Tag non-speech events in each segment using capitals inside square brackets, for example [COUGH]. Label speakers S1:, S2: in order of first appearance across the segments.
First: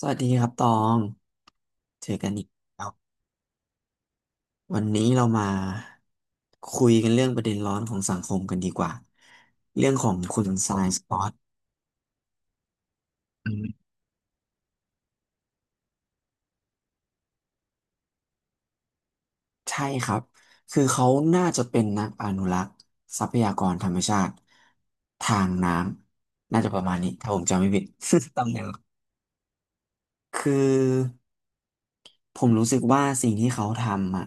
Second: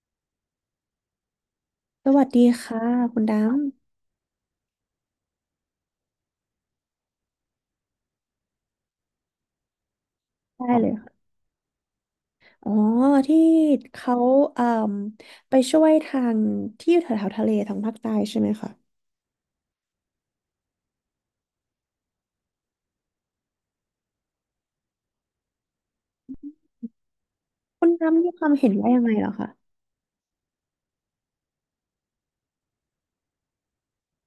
S1: สวัสดีครับตองเจ
S2: ส
S1: อ
S2: วั
S1: กั
S2: ส
S1: น
S2: ดี
S1: อีก
S2: ค่ะ
S1: แล้ว
S2: คุณด
S1: วันนี้เรามาคุยกันเรื่องประเด็นร้อนของสังคมกันดีกว่าเรื่องของคุณ
S2: ำ
S1: ท
S2: ได้
S1: รา
S2: เล
S1: ย
S2: ย
S1: สปอ
S2: ค่ะ
S1: ต
S2: อ๋อที่เขาเอ่มไปช่วยทางที่อยู่แถวๆทะเลทางภาคใต้ใช่ไหมคะ
S1: ใช่ครับคือเขาน่าจะเป็นนักอนุรักษ์ทรัพยากรธรรมชาติทางน้ำน่าจะประมาณนี้ถ้าผมจำไม่ผิด
S2: คุณดำมี
S1: [LAUGHS]
S2: ค
S1: ตำ
S2: วาม
S1: แหน่ง
S2: เห็นว่ายังไงเหรอคะ
S1: คือ ผมรู้สึกว่าสิ่งที่เขาทำอ่ะ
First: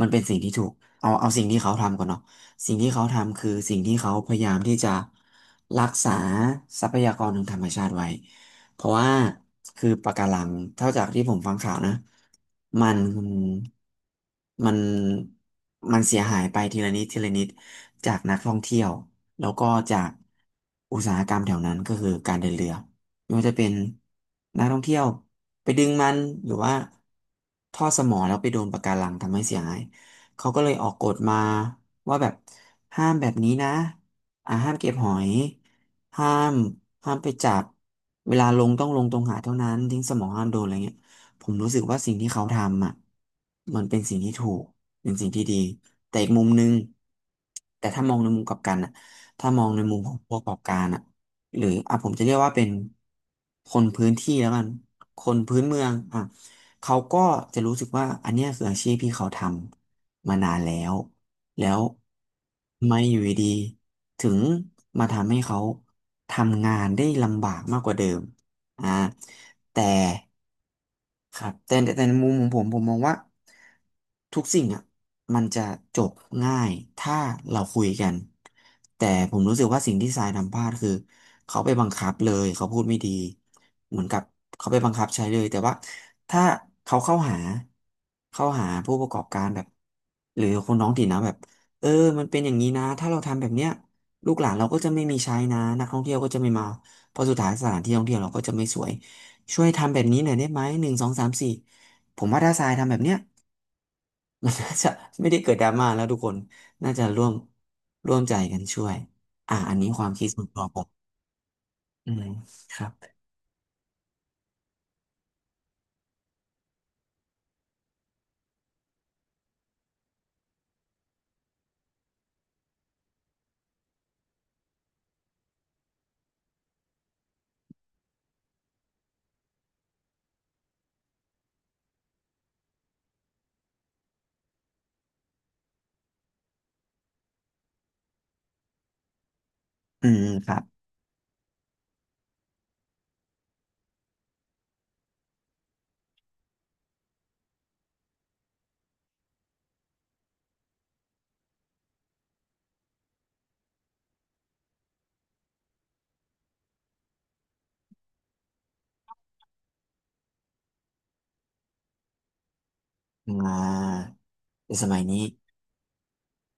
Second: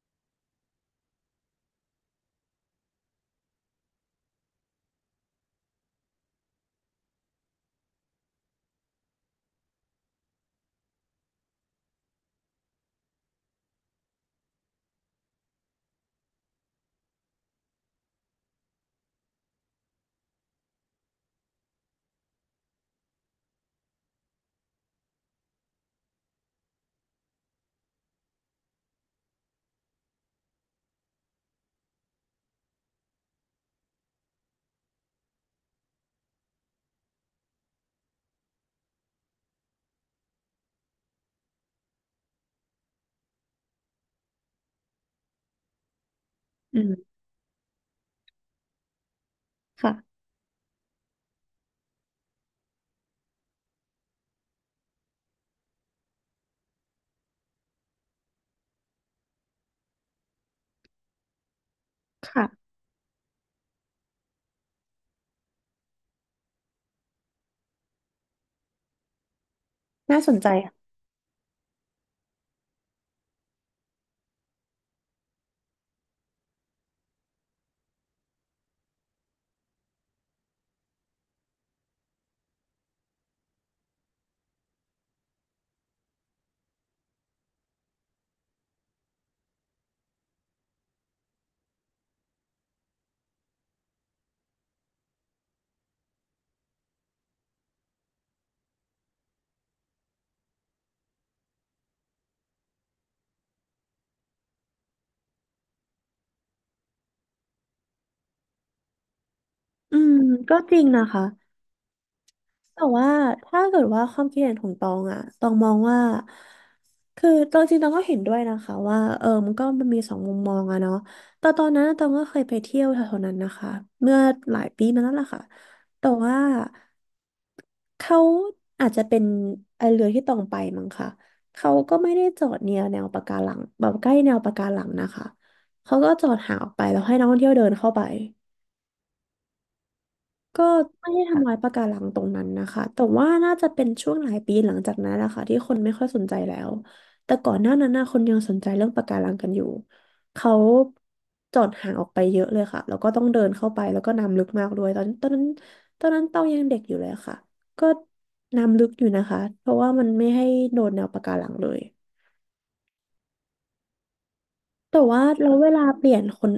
S1: มันเป็นสิ่งที่ถูกเอาสิ่งที่เขาทำก่อนเนาะสิ่งที่เขาทำคือสิ่งที่เขาพยายามที่จะรักษาทรัพยากรทางธรรมชาติไว้เพราะว่าคือปะการังเท่าจากที่ผมฟังข่าวนะมันมันมันเสียหายไปทีละนิดทีละนิดจากนักท่องเที่ยวแล้วก็จากอุตสาหกรรมแถวนั้นก็คือการเดินเรือ ไม่ว่าจะเป็นนักท่องเที่ยวไปดึงมันหรือว่าท่อสมอแล้วไปโดนปะการังทำให้เสียหายเขาก็เลยออกกฎมาว่าแบบห้ามแบบนี้นะห้ามเก็บหอย ห้ามห้ามไปจับเวลาลงต้องลงตรงหาดเท่านั้นทิ้งสมอห้ามโดนอะไรเงี้ยผมรู้สึกว่าสิ่งที่เขาทำอ่ะมันเป็นสิ่งที่ถูกเป็นสิ่งที่ดี แต่อีกมุมนึง
S2: อืม
S1: แต่ถ้ามองในมุมกลับกันอ่ะถ้ามองใน
S2: ค่ะ
S1: มุมของผู้ประกอบการอ่ะ หรืออ่ะผมจะเรียกว่าเป็นคนพื้นที่แล้วกันคนพื้นเมืองอ่ะเขาก็จะรู้สึกว่าอันเนี้ยคืออาชีพที่เขาทำมานานแล้วแล้ว
S2: ค่ะ
S1: ไม่อยู่ดีๆถึงมาทำให้เขาทำงานได้ลำบากมากกว่าเดิมอ่าแต่
S2: น่าสนใจค่ะ
S1: ครับแต่ในมุมของผมผมมองว่าทุกสิ่งอ่ะมันจะจบง่ายถ้าเราคุยกันแต่ผมรู้สึกว่าสิ่งที่ทรายทำพลาดคือเขาไปบังคับเลยเขาพูดไม่ดีเหมือนกับเขาไปบังคับใช้เลยแต่ว่าถ้าเขาเข้าหาผู้ประกอบการแบบหรือคนท้องถิ่นนะแบบเออมันเป็นอย่างนี้นะถ้าเราทำแบบเนี้ยลูกหลานเราก็จะไม่มีใช้นะนักท่องเที่ยวก็จะไม่มาเพราะสุดท้ายสถานที่ท่องเที่ยวเราก็จะไม่สวย ช่วยทำแบบนี้หน่อยได้ไหมหนึ่งสองสามสี่ผมว่าถ้าทรายทำแบบเนี้ย [LAUGHS] มันน่าจะไม่ได้เกิดดราม่าแล้วทุกคนน่าจะร่วมใจกันช่วยอันนี้
S2: อื
S1: ความ
S2: ม
S1: คิดส่วน
S2: ก็
S1: ตัว
S2: จ
S1: ผ
S2: ริง
S1: ม
S2: นะคะ
S1: อืมค
S2: แต่
S1: รับ
S2: ว่าถ้าเกิดว่าความคิดเห็นของตองอะตองมองว่าคือตองจริงตองก็เห็นด้วยนะคะว่าเออมันก็มันมีสองมุมมองอะเนาะแต่ตอนนั้นตองก็เคยไปเที่ยวแถวๆนั้นนะคะเมื่อหลายปีมาแล้วล่ะค่ะแต่ว่าเขาอาจจะเป็นไอเรือที่ตองไปมั้งค่ะเขาก็ไม่ได้จอดเนียแนวปะการังแบบใกล้แนวปะการังนะคะเขาก็จอดห่างออกไปแล้วให้นักท่องเที่ยวเดินเข้าไป
S1: อืมครับ
S2: ก็ไม่ได้ทำลายปะการังตรงนั้นนะคะแต่ว่าน่าจะเป็นช่วงหลายปีหลังจากนั้นแหละค่ะที่คนไม่ค่อยสนใจแล้ว แต่ก่อนหน้านั้นนะคนยังสนใจเรื่องปะการังกันอยู่เขาจอดห่างออกไปเยอะเลยค่ะแล้วก็ต้องเดินเข้าไปแล้วก็น้ำลึกมากด้วยตอนนั้นตอนนั้นเต้ายังเด็กอยู่เลยค่ะ ก็น้ำลึกอยู่นะคะเพราะว่ามันไม่ให้โดนแนวปะการังเลย
S1: อ่าในส
S2: แต่
S1: มัย
S2: ว่า
S1: นี้
S2: เราเวลาเปลี่ยนคน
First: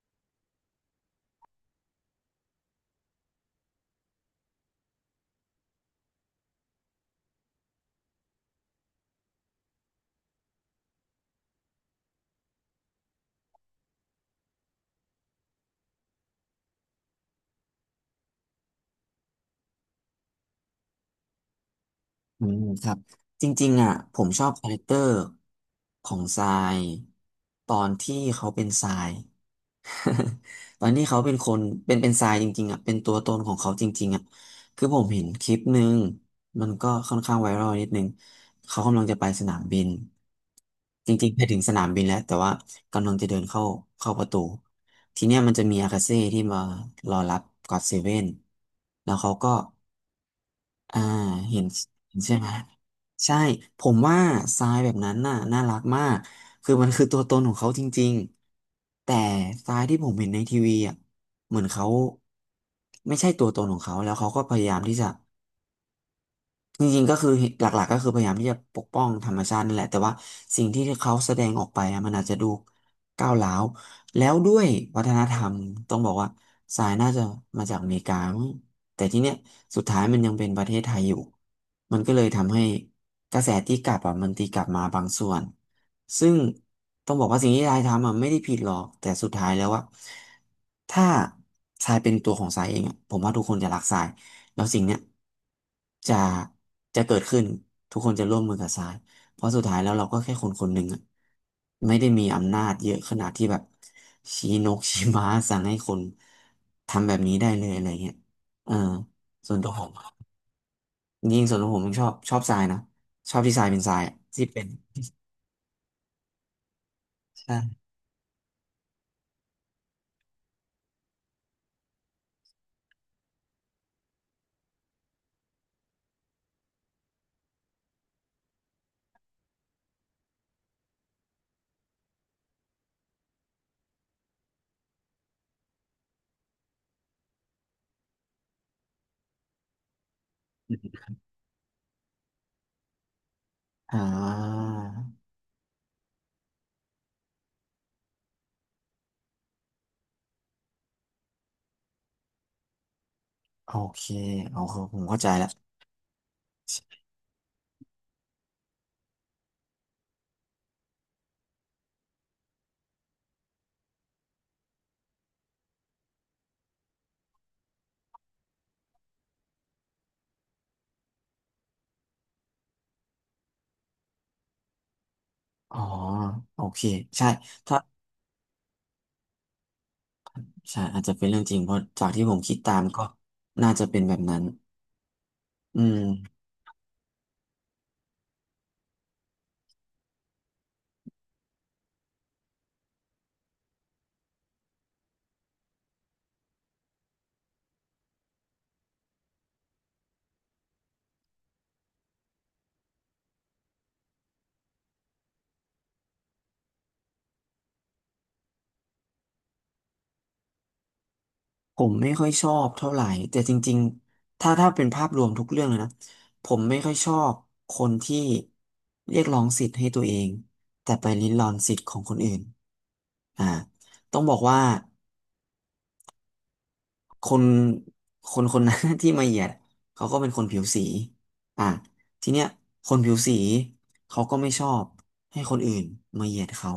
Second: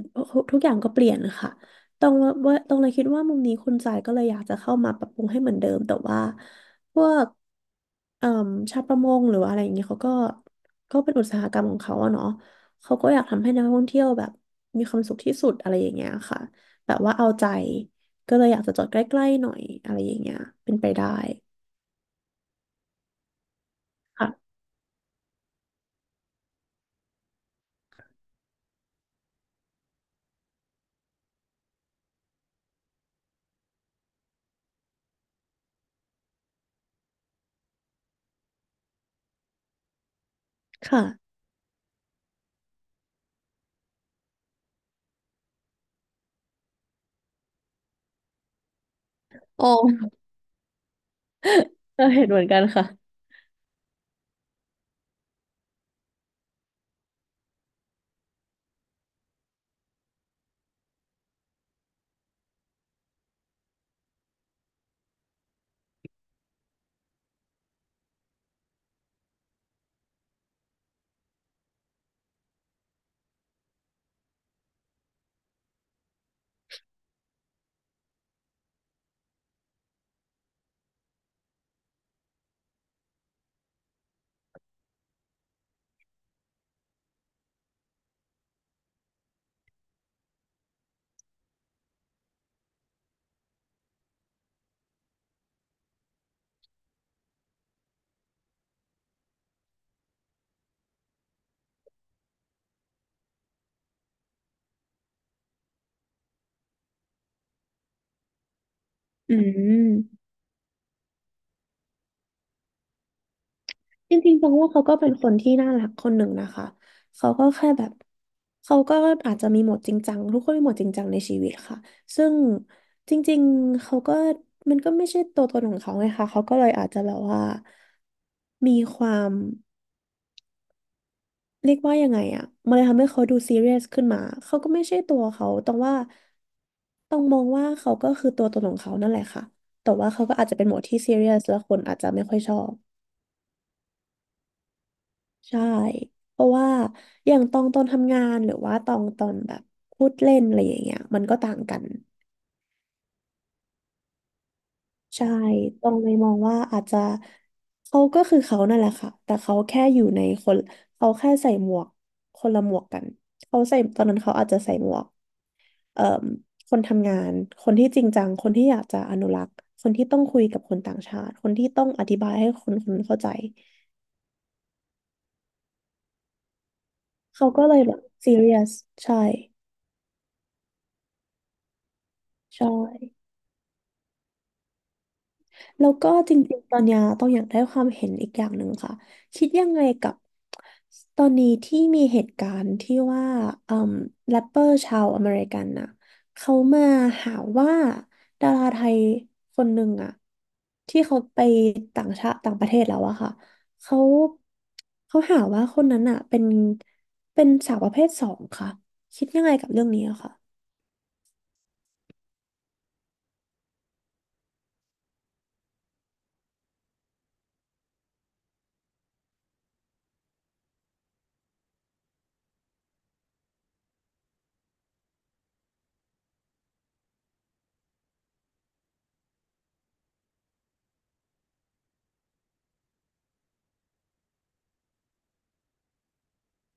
S2: ทุกอย่างก็เปลี่ยนค่ะตรงว่าตรงเลยคิดว่ามุมนี้คุณจ่ายก็เลยอยากจะเข้ามาปรับปรุงให้เหมือนเดิมแต่ว่าพวกเอ่อชาวประมงหรือว่าอะไรอย่างเงี้ยเขาก็ก็เป็นอุตสาหกรรมของเขาอะเนาะเขาก็อยากทำให้นักท่องเที่ยวแบบมีความสุขที่สุดอะไรอย่างเงี้ยค่ะแบบว่าเอาใจก็เลยอยากจะจอดใกล้ๆหน่อยอะไรอย่างเงี้ยเป็นไปได้
S1: อืมครับจริงๆอ่ะผม
S2: ค่ะ
S1: ชอบคาแรคเตอร์ของทรายตอนที่เขาเป็นทราย [LAUGHS] ตอนที่เขาเป็นคนเป็นทรายจริงๆอ่ะเป็นตัวตนของเขาจริงๆอ่ะคือผมเห็นคลิปหนึ่งมันก็ค่อนข้างไวรัลนิดนึงเขากำลังจะไปสนามบิน
S2: ค่ะ
S1: จริงๆไปถึงสนามบินแล้วแต่ว่ากำลังจะเดินเข้าประตูทีเนี้ยมันจะมีอากาเซ่ที่มารอรับก็อดเซเว่นแล้วเขาก็
S2: ออ
S1: อ่าเห็น
S2: เออ
S1: เห็
S2: [LAUGHS]
S1: น
S2: เห็น
S1: ใช่
S2: เหมือ
S1: ไหม
S2: นกันค่ะ
S1: ใช่ผมว่าทรายแบบนั้นน่ะน่ารักมากคือมันคือตัวตนของเขาจริงๆแต่ทรายที่ผมเห็นในทีวีอ่ะเหมือนเขาไม่ใช่ตัวตนของเขาแล้วเขาก็พยายามที่จะ จริงๆก็คือหลักๆก็คือพยายามที่จะปกป้องธรรมชาตินั่นแหละแต่ว่าสิ่งที่เขาแสดงออกไปอะมันอาจจะดูก้าวร้าวแล้วด้วยวัฒนธรรมต้องบอกว่าสายน่าจะมาจากอเมริกามั้งแต่ที่เนี้ยสุดท้ายมันยังเป็นประเทศไทยอยู่มันก็เลยทำให้กระแสตีกลับอ่ะมันตีกลับมาบางส่วนซึ่งต้องบอกว่าสิ่งที่ทายทำอ่ะไม่ได้ผิดหรอกแต่สุดท้ายแล้วว่าถ้าทรายเป็นตัวของทรายเองอะผมว่าทุกคนจะรักทราย แล้วสิ่งเนี้ยจะจะเกิดขึ้นทุกคนจะร่วมมือกับทรายเพราะสุดท้ายแล้วเราก็แค่คนคนหนึ่งอะไม่ได้มีอำนาจเยอะขนาดที่แบบชี้นก [LAUGHS] ชี้ม้าสั่งให้คนทำแบบนี้ได้เลยอะไรเงี้ยเออ
S2: อื
S1: ส่วนตัวผม
S2: ม
S1: ยิ่งส่วนตัวผมยังชอบทรายนะชอบที่ทรายเป็นทราย
S2: จ
S1: อะ
S2: ริงๆ
S1: ที่
S2: ตอง
S1: เป็น
S2: ว่าเขาก็เป็นคนที่น่ารักคนหนึ่งนะคะ เขาก็แค่แบ
S1: ใช่
S2: บเขาก็อาจจะมีโหมดจริงจังทุกคนมีโหมดจริงจังในชีวิตค่ะซึ่งจริงๆเขาก็มันก็ไม่ใช่ตัวตนของเขาไงคะเขาก็เลยอาจจะแบบว่ามีความเรียกว่ายังไงอะมันเลยทำให้เขาดูซีเรียสขึ้นมาเขาก็ไม่ใช่ตัวเขาตองว่าต้องมองว่าเขาก็คือตัวตนของเขานั่นแหละค่ะแต่ว่าเขาก็อาจจะเป็นโหมดที่ซีเรียสแล้วคนอาจจะไม่ค่อยชอบ
S1: อ่า
S2: ใช่ เพราะว่าอย่างตองตอนทำงานหรือว่าตองตอนแบบพูดเล่นอะไรอย่างเงี้ยมันก็ต่างกัน
S1: โอเคโอเคผมเข้า
S2: ใช่
S1: ใจแล้ว
S2: ตองเลยมองว่าอาจจะเขาก็คือเขานั่นแหละค่ะแต่เขาแค่อยู่ในคนเขาแค่ใส่หมวกคนละหมวกกันเขาใส่ตอนนั้นเขาอาจจะใส่หมวกเอ่มคนทำงานคนที่จริงจังคนที่อยากจะอนุรักษ์คนที่ต้องคุยกับคนต่างชาติคนที่ต้องอธิบายให้คนคนนั้นเข้าใจ
S1: อ๋อโอเคใช่
S2: เขาก็เล
S1: ถ้า
S2: ยแบบซีเรียสใช่
S1: ใช่อาจจะเป็นเรื่องจริงเพราะจากที่ผมคิด
S2: ใช่
S1: ตามก็น่าจะเป็นแบบนั้นอื
S2: แล้ว
S1: ม
S2: ก็จริงๆตอนเนี้ยต้องอยากได้ความเห็นอีกอย่างหนึ่งค่ะคิดยังไงกับตอนนี้ที่มีเหตุการณ์ที่ว่าอืมแรปเปอร์ชาวอเมริกันน่ะเขามาหาว่าดาราไทยคนหนึ่งอะที่เขาไปต่างชาติต่างประเทศแล้วอะค่ะเขาเขาหาว่าคนนั้นอะเป็นเป็นสาวประเภทสองค่ะคิดยังไงกับเรื่องนี้อะค่ะ
S1: ผมไม่ค่อยชอบเท่าไหร่แต่จริงๆถ้าถ้าเป็นภาพรวมทุกเรื่องเลยนะผมไม่ค่อยชอบคนที่เรียกร้องสิทธิ์ให้ตัวเองแต่ไปริดรอนสิทธิ์ของคนอื่นอ่าต้องบอกว่า คนคน [LAUGHS] นั้น [LAUGHS] ที่มาเหยียดเขาก็เป็นคนผิวสีอ่ะทีเนี้ยคนผิวสีเขาก็ไม่ชอบให้คนอื่นมาเหยียดเขา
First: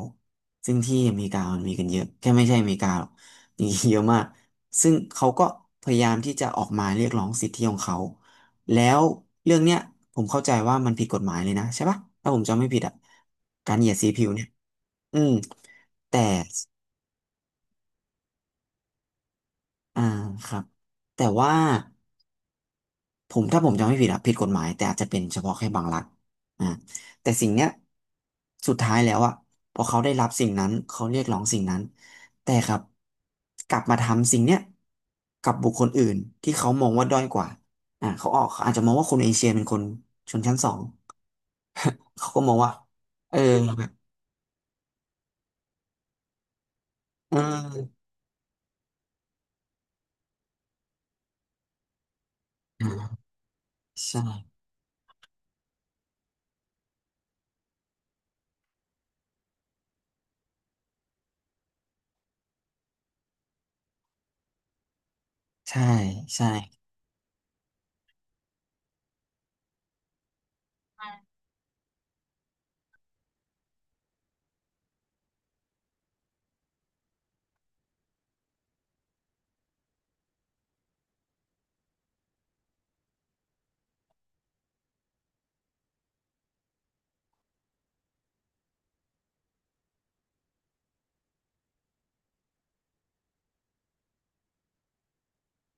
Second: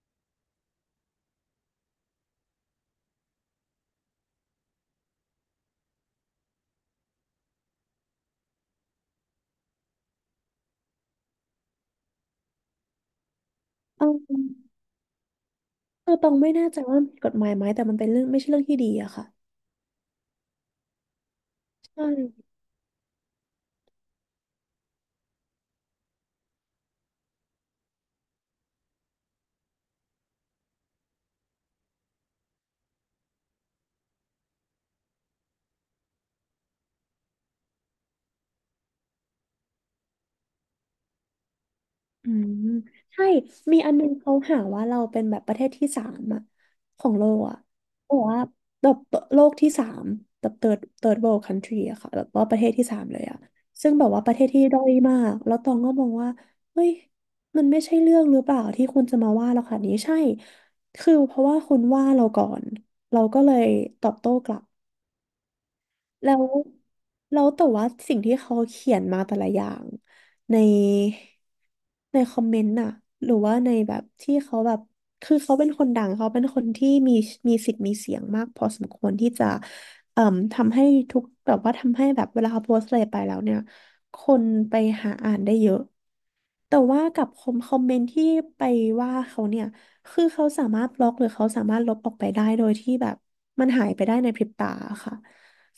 S1: ซึ่งที่อเมริกามันมีกันเยอะแค่ไม่ใช่อเมริกาหรอกมีเยอะมากซึ่งเขาก็พยายามที่จะออกมาเรียกร้องสิทธิของเขาแล้วเรื่องเนี้ยผมเข้าใจว่ามันผิดกฎหมายเลยนะใช่ปะถ้าผมจำไม่ผิดอ่ะการเหยียด
S2: เอ
S1: สีผิวเนี่ย
S2: อ
S1: อืม
S2: คือ
S1: แต่
S2: ตองไม่แน่ใจว่ามันผิดกฎหมายไหมแต่มันเป็นเรื่องไม่ใช่เรื่องที่ดีอะค่ะ
S1: อ่าครับแต่ว่า
S2: ใช่
S1: ผมถ้าผมจำไม่ผิดอะผิดกฎหมายแต่อาจจะเป็นเฉพาะแค่บางรัฐอ่าแต่สิ่งเนี้ยสุดท้ายแล้วอะพอเขาได้รับสิ่งนั้นเขาเรียกร้องสิ่งนั้นแต่ครับกลับมาทำสิ่งเนี้ยกับบุคคลอื่นที่เขามองว่าด้อยกว่าเขาอาจจะมองว่าคนเอเชียเป็นคนชนชั้นสองเขา
S2: อื
S1: ก็มอ
S2: ม
S1: งว่า
S2: ใช่
S1: เออ
S2: มี
S1: แบบ
S2: อันนึงเขาหาว่าเราเป็นแบบประเทศที่สามอะของโล
S1: เอ
S2: กอะ
S1: อ
S2: บอกว่าแบบโลกที่สามแบบ third world country อะค่ะแบบว่าประเทศที่สามเล
S1: อ่า
S2: ยอะซึ่งแบบ
S1: ใช่
S2: ว่าประเทศที่ด้อยมากแล้วตองก็มองว่าเฮ้ยมันไม่ใช่เรื่องหรือเปล่าที่คุณจะมาว่าเราค่ะนี้ใช่คือเพราะว่าคุณว่าเราก่อนเราก็เลยตอบโต้กลับ
S1: ใช่
S2: แล้ว
S1: ใช่
S2: แล้วแต่ว่าสิ่งที่เขาเขียนมาแต่ละอย่างในในคอมเมนต์น่ะหรือว่าในแบบที่เขาแบบคือเขาเป็นคนดังเขาเป็นคนที่มีมีสิทธิ์มีเสียงมากพอสมควรที่จะเอ่อทำให้ทุกแบบว่าทำให้แบบเวลาเขาโพสต์อะไรไปแล้วเนี่ยคนไปหาอ่านได้เยอะ แต่ว่ากับคอมเมนต์ที่ไปว่าเขาเนี่ยคือเขาสามารถบล็อกหรือเขาสามารถลบออกไปได้โดยที่แบบมันหายไปได้ในพริบตาค่ะ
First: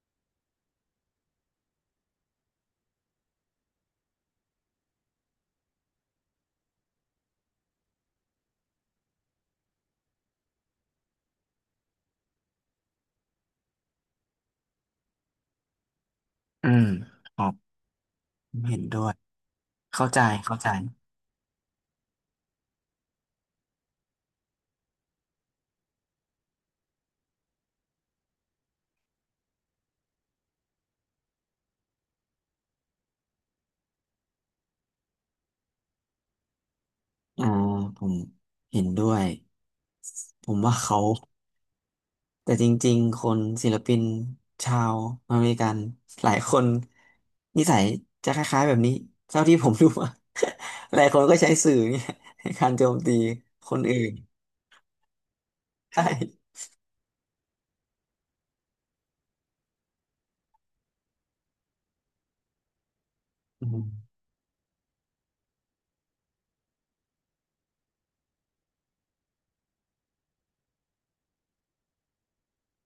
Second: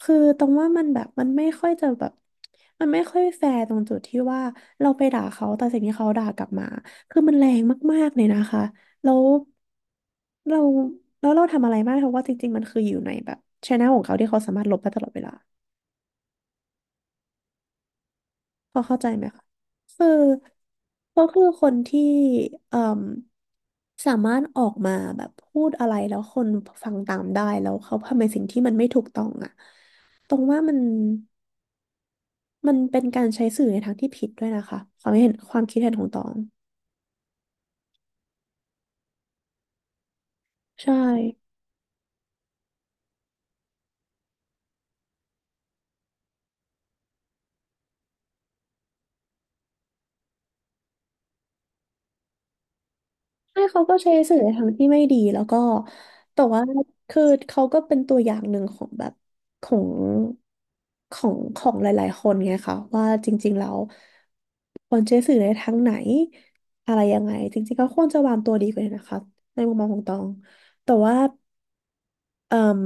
S2: คือตรงว่ามันแบบมันไม่ค่อยจะแบบมันไม่ค่อยแฟร์ตรงจุดที่ว่าเราไปด่าเขาแต่สิ่งที่เขาด่ากลับมาคือมันแรงมากๆเลยนะคะแล้วเราแล้วเราทำอะไรไม่ได้เพราะว่าจริงๆมันคืออยู่ในแบบช anel ของเขาที่เขาสามารถลบได้ตลอดเวลา
S1: อืมครับ
S2: พ
S1: เห็
S2: อ
S1: น
S2: เข้า
S1: ด้
S2: ใจ
S1: วย
S2: ไหมคะคื
S1: เข้า
S2: อ
S1: ใจเข้าใจ
S2: เขาคือคนที่เอ่มสามารถออกมาแบบพูดอะไรแล้วคนฟังตามได้แล้วเขาทำในสิ่งที่มันไม่ถูกต้องอ่ะตรงว่ามันเป็นการใช้สื่อในทางที่ผิดด้วยนะคะความเห็นความคิดเห็นของตอง
S1: อ่าผมเห็นด้วยผมว่า
S2: ใช่
S1: เขา แต่จริงๆ คนศิลปินชาวอเมริกันหลายคนนิสัยจะคล้ายๆแบบนี้เท่าที่ผมรู้มา [LAUGHS] หลายคนก็ใช้สื่อเนี่ยในการโจมตี
S2: ใช่
S1: คน
S2: เขาก็
S1: อื่
S2: ใช้
S1: น
S2: สื่อใน
S1: [LAUGHS]
S2: ทางที่ไม่ดีแล้วก็
S1: ใช
S2: แต่
S1: ่
S2: ว่าคือเขาก็เป็นตัวอย่างหนึ่งของแบบของของหลายๆคนไงคะว่าจริงๆ
S1: อื
S2: แล้ว
S1: ม
S2: ควรใช้สื่อในทางไหนอะไรยังไงจริงๆก็ควรจะวางตัวดีกว่านี้นะคะในมุมมองของตองแต่ว่าเอ่ม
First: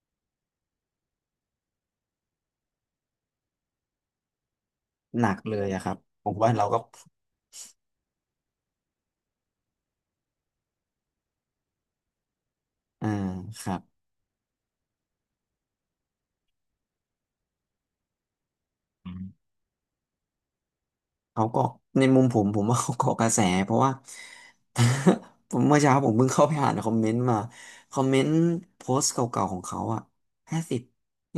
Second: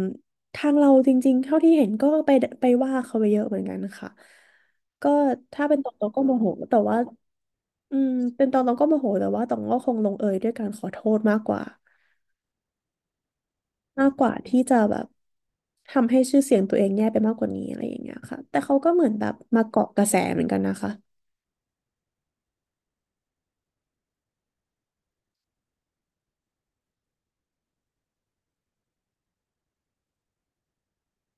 S2: ทางเราจริงๆเท่าที่เห็นก็ไปว่าเขาไปเยอะเหมือนกันนะคะก็
S1: หนักเล
S2: ถ้า
S1: ย
S2: เป็น
S1: อะค
S2: ตอ
S1: รั
S2: ง
S1: บ
S2: ตองก็
S1: ผ
S2: โม
S1: ม
S2: โห
S1: ว่าเรา
S2: แต่
S1: ก็
S2: ว่าอืมเป็นตองตองก็โมโหแต่ว่าตองก็คงลงเอยด้วยการขอโทษมากกว่า
S1: อ่าครับ
S2: มากกว่าที่จะแบบทำให้ชื่อเสียงตัวเองแย่ไปมากกว่านี้อะไรอย่างเงี้ยค่ะแต่เขาก็เหมือนแบบมาเกาะกระแสเหมือนกันนะคะ
S1: เขาเกาะในมุมผมว่าเขาเกาะกระแสเพราะว่า [LAUGHS] ผมเมื่อเช้าผมเพิ่งเข้าไปอ่านคอมเมนต์มาคอมเมนต์โพสต์เก่าๆของเขาอ่ะ50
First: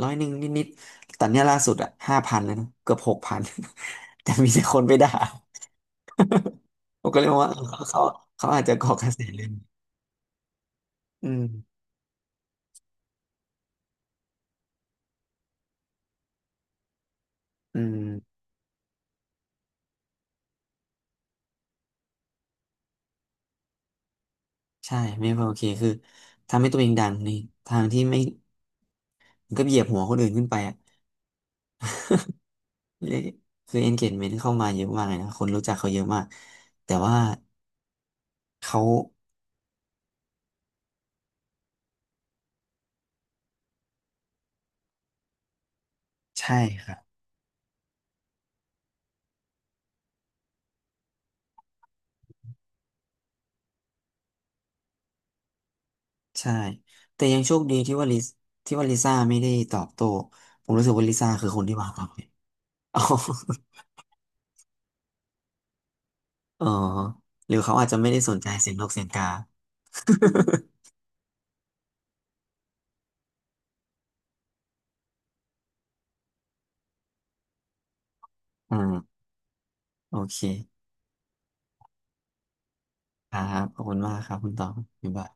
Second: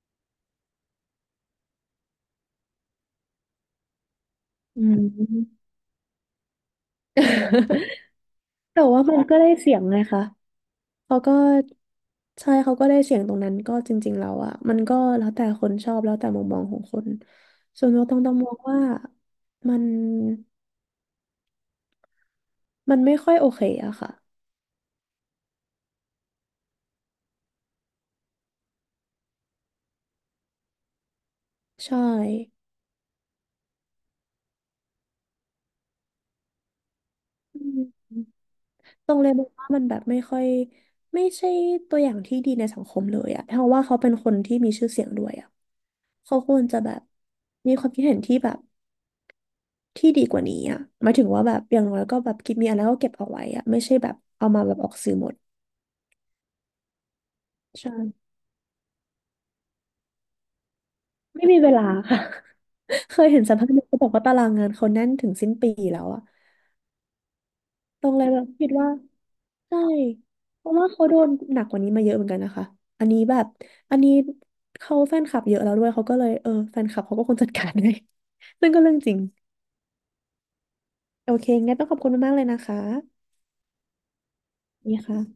S1: 100นิดๆแต่เนี้ยล่าสุดอ่ะ5,000แล้วนะเกือบ6,000 [LAUGHS] แต่มีแต่ค
S2: อื
S1: นไปด่า
S2: ม
S1: ผมก็เลยมองว่าเออเขา
S2: [LAUGHS]
S1: อาจจะ
S2: แต่
S1: เกาะ
S2: ว่า
S1: กระ
S2: มั
S1: แส
S2: นก็
S1: เลย
S2: ได้เสียงไงคะเขา
S1: อื
S2: ก็
S1: ม
S2: ใช่เขาก็ได้เสียงตรงนั้นก็จริงๆแล้วอะมันก็แล้วแต่คนชอบแล้วแต่มุมมองของคน
S1: อื
S2: ส่วนตัว
S1: ม
S2: ต้องมองว่ามันมันไม่ค่อยโอเคอะค่ะ
S1: ใช่ไม่พอโอเคคือทำให้ตัวเองดังในทางที่ไม่มันก็เหยียบหัวคนอื่นขึ้นไปอะ
S2: ใช่
S1: เละคือ engagement เข้ามาเยอะมากเลยนะคนรู้จักเขาเยอะมากแต่ว่า
S2: อืม
S1: เขา
S2: ตรงเลยมองว่ามันแบบไม่ค่อยไม่ใช่ตัวอย่างที่ดีในสังคมเลยอะเพราะว่าเขาเป็นคนที่มีชื่อเสียงด้วยอะเขาค
S1: ใช่
S2: วรจะ
S1: ค
S2: แบ
S1: รับ
S2: บมีความคิดเห็นที่แบบที่ดีกว่านี้อะหมายถึงว่าแบบอย่างน้อยก็แบบกิดมีอะไรก็เก็บเอาไว้อะไม่ใช่แบบเอามาแบบออกสื่อหมด
S1: ใช่แต่ยังโชคดี
S2: ใช่
S1: ที่ว่าลิซ่าไม่ได้ตอบโต้ผมรู้สึกว่าลิซ่า
S2: ไม่
S1: คือ
S2: มี
S1: คน
S2: เว
S1: ที่
S2: ลา
S1: วางควา
S2: ค่ะ
S1: มิด [LAUGHS] อ๋อ
S2: [LAUGHS] เคยเห็นสัมภาษณ์หนึ่งเขาบอกว่าตารางงานเขาแน่นถึงสิ้นปีแล้วอะ
S1: ออหรือเขาอาจจะ
S2: ต
S1: ไม่
S2: รง
S1: ได้
S2: เลย
S1: สน
S2: แบบ
S1: ใจ
S2: คิ
S1: เสี
S2: ด
S1: ยงน
S2: ว่า
S1: กเสียงกา [LAUGHS]
S2: ใช่เพราะว่าเขาโดนหนักกว่านี้มาเยอะเหมือนกันนะคะอันนี้แบบอันนี้เขาแฟนคลับเยอะแล้วด้วยเขาก็เลยเออแฟนคลับเขาก็คงจัดการใหย [LAUGHS] ซึ่ง
S1: อื
S2: ก็เรื่องจริง
S1: มโอเค
S2: โอเคงั้นต้องขอบคุณมากๆเลยนะคะ
S1: ครับขอบคุณมากครับคุณตอง
S2: นี่
S1: บ๊าย
S2: ค่ะ
S1: บาย